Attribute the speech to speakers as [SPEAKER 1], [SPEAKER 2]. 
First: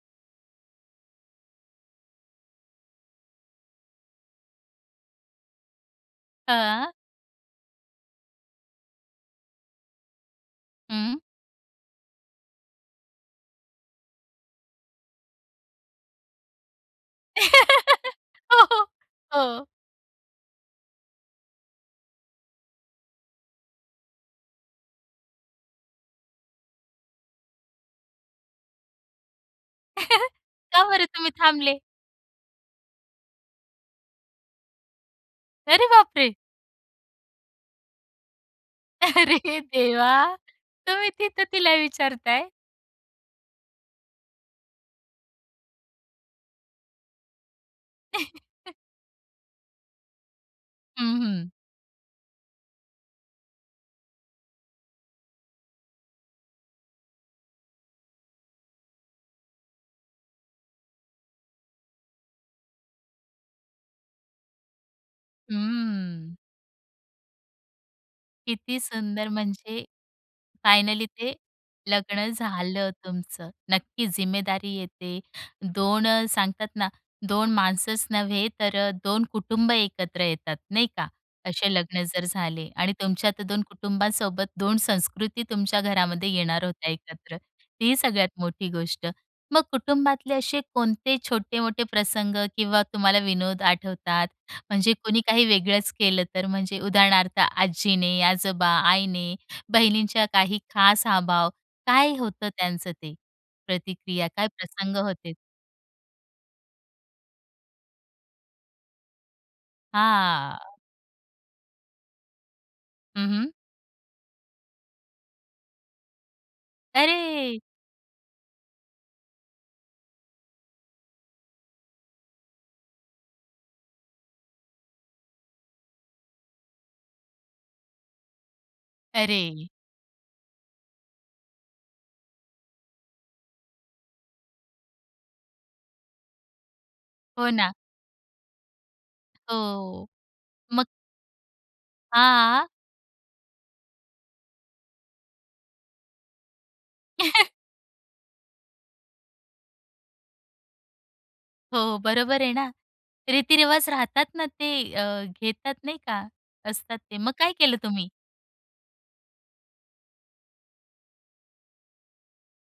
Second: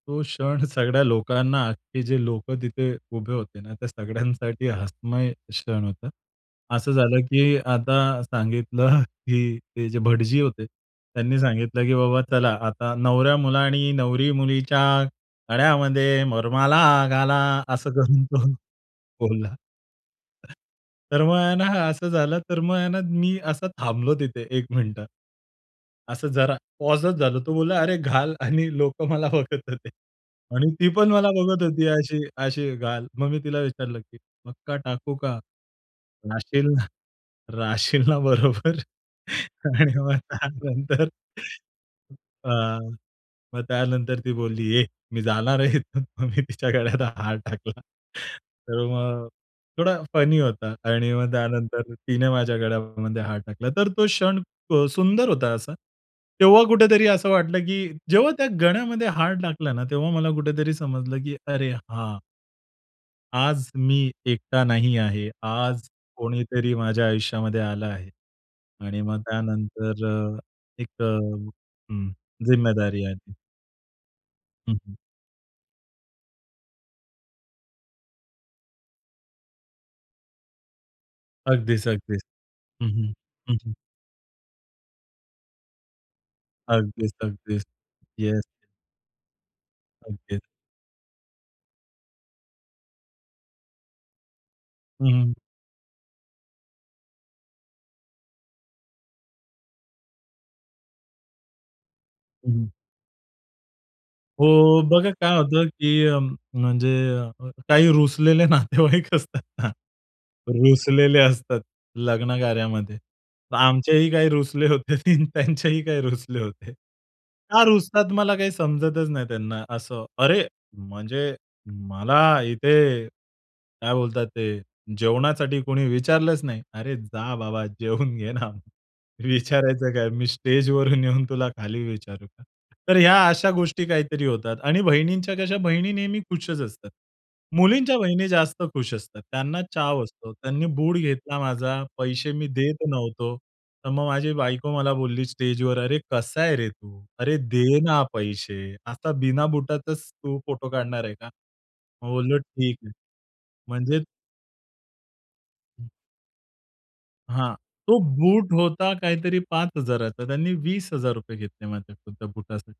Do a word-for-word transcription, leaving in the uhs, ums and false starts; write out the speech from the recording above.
[SPEAKER 1] तो क्षण सगळ्या लोकांना, अख्खे जे लोकं तिथे उभे होते ना, त्या सगळ्यांसाठी हसमय क्षण होता. असं
[SPEAKER 2] हां.
[SPEAKER 1] झालं की आता सांगितलं की ते जे भटजी होते
[SPEAKER 2] हं.
[SPEAKER 1] त्यांनी सांगितलं की बाबा चला आता नवऱ्यामुलानी नवरी मुलीच्या गळ्यामध्ये वरमाला घाला. असं करून तो
[SPEAKER 2] हो, हो,
[SPEAKER 1] बोलला.
[SPEAKER 2] हो.
[SPEAKER 1] तर मग आहे ना, असं झालं तर मग आहे ना, मी असं थांबलो तिथे एक मिनिट. असं जरा पॉजच झालो. तो बोलला, "अरे घाल" आणि लोकं मला बघत होते. आणि
[SPEAKER 2] का
[SPEAKER 1] ती
[SPEAKER 2] बरं
[SPEAKER 1] पण मला
[SPEAKER 2] तुम्ही
[SPEAKER 1] बघत
[SPEAKER 2] थांबले?
[SPEAKER 1] होती अशी अशी "घाल." मग मी तिला विचारलं की पक्का टाकू का?
[SPEAKER 2] अरे बापरे!
[SPEAKER 1] राहशील ना राहशील ना बरोबर
[SPEAKER 2] अरे
[SPEAKER 1] आणि
[SPEAKER 2] देवा!
[SPEAKER 1] मग त्यानंतर.
[SPEAKER 2] तुम्ही तिथं तिला
[SPEAKER 1] अ,
[SPEAKER 2] विचारताय!?
[SPEAKER 1] मग त्यानंतर ती बोलली, "ए मी जाणार आहे इथून," मग मी तिच्या गळ्यात हार टाकला. तर मग थोडा फनी होता आणि
[SPEAKER 2] हं,
[SPEAKER 1] मग
[SPEAKER 2] हं.
[SPEAKER 1] त्यानंतर तिने माझ्या गळ्यामध्ये हार टाकला तर तो क्षण सुंदर होता असा. तेव्हा कुठेतरी असं वाटलं की जेव्हा त्या गळ्यामध्ये हार टाकला ना, तेव्हा मला कुठेतरी समजलं की "अरे हां" "आज मी एकटा नाही आहे. आज
[SPEAKER 2] हम्म.
[SPEAKER 1] कोणीतरी माझ्या आयुष्यामध्ये आलं आहे."
[SPEAKER 2] किती
[SPEAKER 1] आणि मग
[SPEAKER 2] सुंदर म्हणजे,
[SPEAKER 1] त्यानंतर अ, एक अ,
[SPEAKER 2] फायनली ते
[SPEAKER 1] हं,
[SPEAKER 2] लग्न झालं
[SPEAKER 1] जिम्मेदारी आली.
[SPEAKER 2] तुमचं. नक्की
[SPEAKER 1] हं,
[SPEAKER 2] जिम्मेदारी
[SPEAKER 1] हं.
[SPEAKER 2] येते. दोन अ, सांगतात ना, दोन माणसंच नव्हे तर अ, दोन कुटुंब एकत्र येतात, नाही का? असे
[SPEAKER 1] अगदीच,
[SPEAKER 2] लग्न
[SPEAKER 1] अगदीच.
[SPEAKER 2] जर झाले
[SPEAKER 1] हं,
[SPEAKER 2] आणि
[SPEAKER 1] हं.
[SPEAKER 2] तुमच्या तर
[SPEAKER 1] हं,
[SPEAKER 2] दोन
[SPEAKER 1] हं.
[SPEAKER 2] कुटुंबासोबत दोन संस्कृती तुमच्या घरामध्ये येणार होत्या
[SPEAKER 1] अगदीच,
[SPEAKER 2] एकत्र.
[SPEAKER 1] अगदीच.
[SPEAKER 2] ही सगळ्यात
[SPEAKER 1] येस.
[SPEAKER 2] मोठी गोष्ट. मग कुटुंबातले
[SPEAKER 1] अगदीच.
[SPEAKER 2] असे कोणते छोटे-मोठे प्रसंग किंवा तुम्हाला विनोद आठवतात? म्हणजे
[SPEAKER 1] हं,
[SPEAKER 2] कोणी
[SPEAKER 1] हं.
[SPEAKER 2] काही वेगळंच केलं तर म्हणजे उदाहरणार्थ आजीने, आजोबा, आईने, बहिणींच्या काही खास अभाव काय होतं
[SPEAKER 1] हं, हं.
[SPEAKER 2] त्यांचं ते प्रतिक्रिया, काय
[SPEAKER 1] हो,
[SPEAKER 2] प्रसंग
[SPEAKER 1] बघा
[SPEAKER 2] होते?
[SPEAKER 1] काय होतं, की अ, म्हणजे काही रुसलेले नातेवाईक असतात ना.
[SPEAKER 2] हां.
[SPEAKER 1] रुसलेले असतात लग्नकार्यामध्ये.
[SPEAKER 2] हं, हं.
[SPEAKER 1] तर आमचेही काही रुसले होते. ती त्यांचेही काही रुसले होते.
[SPEAKER 2] अरे!
[SPEAKER 1] का रुसतात मला काही समजतच नाही. त्यांना असं, अरे म्हणजे, "मला इथे काय बोलतात ते जेवणासाठी कोणी विचारलंच नाही." "अरे जा बाबा जेवून घे ना.
[SPEAKER 2] अरे!
[SPEAKER 1] विचारायचं काय? मी स्टेजवरून येऊन तुला खाली विचारू का?" तर ह्या अशा गोष्टी काहीतरी होतात आणि बहिणींच्या कशा, बहिणी नेहमी खुशच असतात.
[SPEAKER 2] हो ना.
[SPEAKER 1] मुलींच्या बहिणी जास्त खुश असतात. त्यांना चाव
[SPEAKER 2] हो,
[SPEAKER 1] असतो. त्यांनी
[SPEAKER 2] मग
[SPEAKER 1] बूट घेतला माझा, पैसे मी
[SPEAKER 2] हां?
[SPEAKER 1] देत नव्हतो. तर मग माझी बायको मला बोलली स्टेजवर, "अरे कसा आहे रे तू? अरे दे ना पैसे. आता बिना बुटाचच तू फोटो काढणार आहे का?"
[SPEAKER 2] हो,
[SPEAKER 1] मग बोललो,
[SPEAKER 2] बरोबर आहे ना.
[SPEAKER 1] "ठीक आहे."
[SPEAKER 2] रीतिरिवाज
[SPEAKER 1] म्हणजे
[SPEAKER 2] राहतात ना ते, अ, घेतात
[SPEAKER 1] हं.
[SPEAKER 2] नाही का, असतात ते. मग काय
[SPEAKER 1] हां,
[SPEAKER 2] केलं
[SPEAKER 1] तो
[SPEAKER 2] तुम्ही?
[SPEAKER 1] बूट होता काहीतरी पाच हजाराचा, त्यांनी वीस हजार रुपये घेतले माझ्याकडून त्या बूटासाठी.